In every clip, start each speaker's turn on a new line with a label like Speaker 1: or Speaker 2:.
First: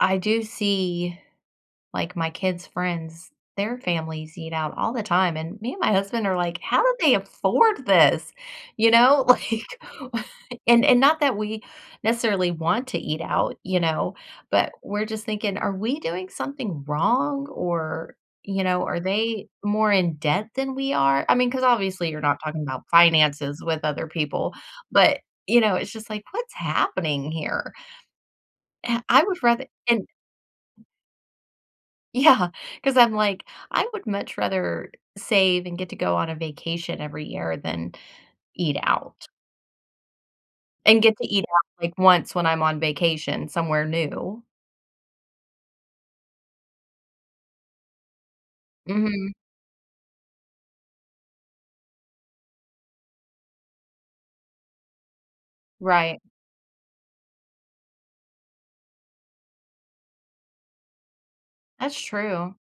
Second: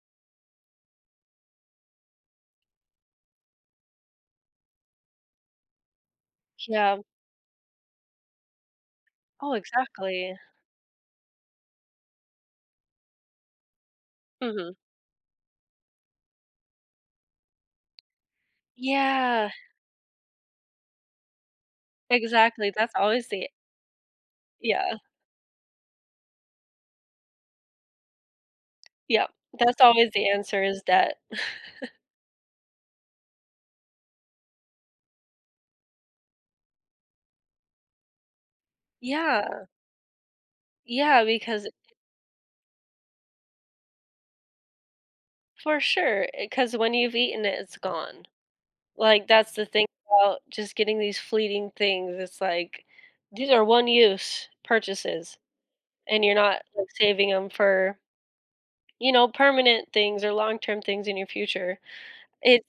Speaker 1: I do see, like, my kids' friends, their families eat out all the time, and me and my husband are like, "How do
Speaker 2: Yeah.
Speaker 1: they afford this?" You know,
Speaker 2: Oh,
Speaker 1: like
Speaker 2: exactly.
Speaker 1: and and not that we necessarily want to eat out, you know? But
Speaker 2: Mhm.
Speaker 1: we're just thinking, "Are we doing something wrong or, you know, are they
Speaker 2: Yeah.
Speaker 1: more in debt than we are?" I mean, 'cause obviously you're not talking
Speaker 2: Exactly,
Speaker 1: about
Speaker 2: that's always the
Speaker 1: finances with other people,
Speaker 2: Yeah.
Speaker 1: but, you know, it's just like, "What's happening here?" I I
Speaker 2: Yup,
Speaker 1: would rather
Speaker 2: that's
Speaker 1: and
Speaker 2: always the answer is that.
Speaker 1: Yeah, 'cause I'm like, "I would much rather save and get to go on a vacation every year than eat out."
Speaker 2: Yeah.
Speaker 1: And get
Speaker 2: Yeah,
Speaker 1: to eat
Speaker 2: because
Speaker 1: out, like, once when I'm on vacation somewhere new.
Speaker 2: For sure, eh 'cause when you've eaten it, it's gone. Like,
Speaker 1: Mhm.
Speaker 2: that's the thing about just getting these fleeting things. It's like these are one-use purchases
Speaker 1: Right.
Speaker 2: and you're not, like, saving 'em for you know, permanent things or long-term things in your future.
Speaker 1: That's true.
Speaker 2: It's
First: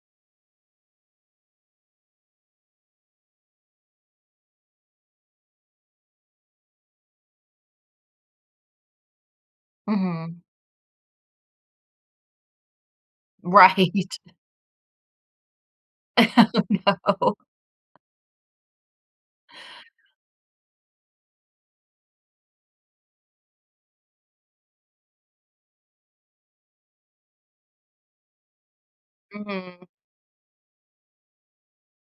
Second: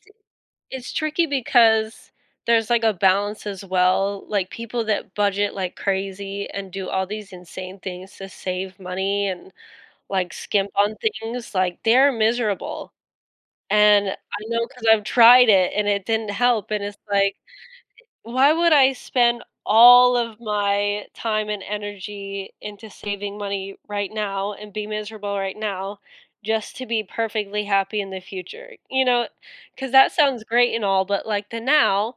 Speaker 2: it's tricky because there's, like, a balance as well, like people that budget like crazy and do all these insane things to save money and, like,
Speaker 1: Mhm.
Speaker 2: skimp on things, like, they're miserable and
Speaker 1: Right.
Speaker 2: I know 'cause I've tried it and it didn't
Speaker 1: Oh,
Speaker 2: help and it's like,
Speaker 1: no.
Speaker 2: "Why would I spend all of my time and energy into saving money right now and be miserable right now just to be perfectly happy in the future?" You know?
Speaker 1: Mhm.
Speaker 2: 'Cause that sounds great and all, but like the now,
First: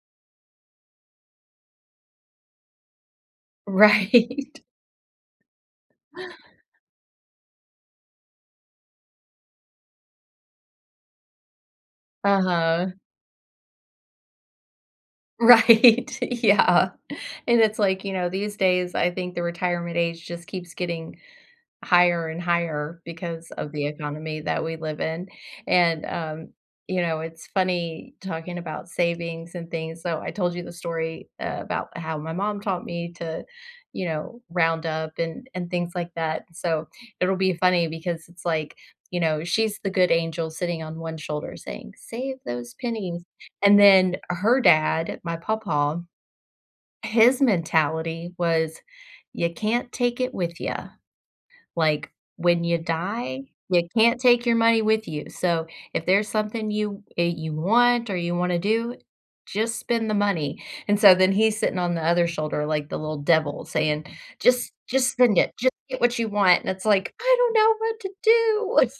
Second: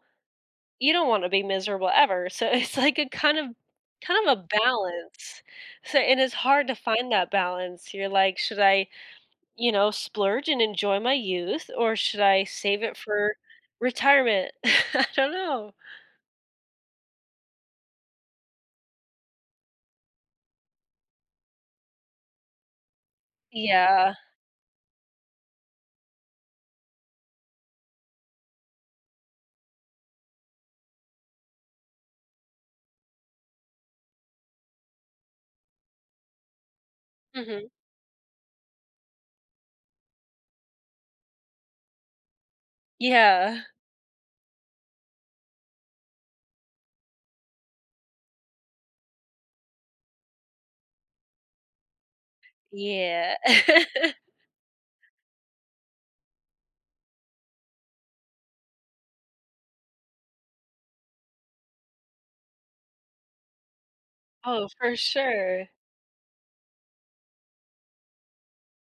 Speaker 2: you don't want to be miserable ever, so it's like a kind of kind of a
Speaker 1: Right.
Speaker 2: balance. So and it's hard to find that balance. You're like, "Should I, you know, splurge and enjoy my youth, or should I save
Speaker 1: Uh-huh.
Speaker 2: it for retirement?" I don't know.
Speaker 1: Right, yeah, and it's like, you know, these days I think the retirement age just keeps getting higher and higher because of the
Speaker 2: Yeah.
Speaker 1: economy that we live in, and, um, you know, it's funny talking about savings and things. So, I told you the story eh about how my mom taught me to you know, round up and and things like that. So, it'll be
Speaker 2: Mhm.
Speaker 1: funny because it's like, you know, she's the good angel sitting on one shoulder saying, "Save those pennies,"
Speaker 2: Yeah.
Speaker 1: and then her dad, my papa, his mentality was, "You can't take it with ya. Like, when you
Speaker 2: Yeah.
Speaker 1: die, you can't take your money with you, so if there's something you that you want or you wanna do, just spend the money." And so, then he's sitting on the other shoulder like the little devil saying,
Speaker 2: Oh,
Speaker 1: "Just
Speaker 2: for
Speaker 1: just spend it,
Speaker 2: sure.
Speaker 1: just get what you want," and it's like, "I don't know what to do."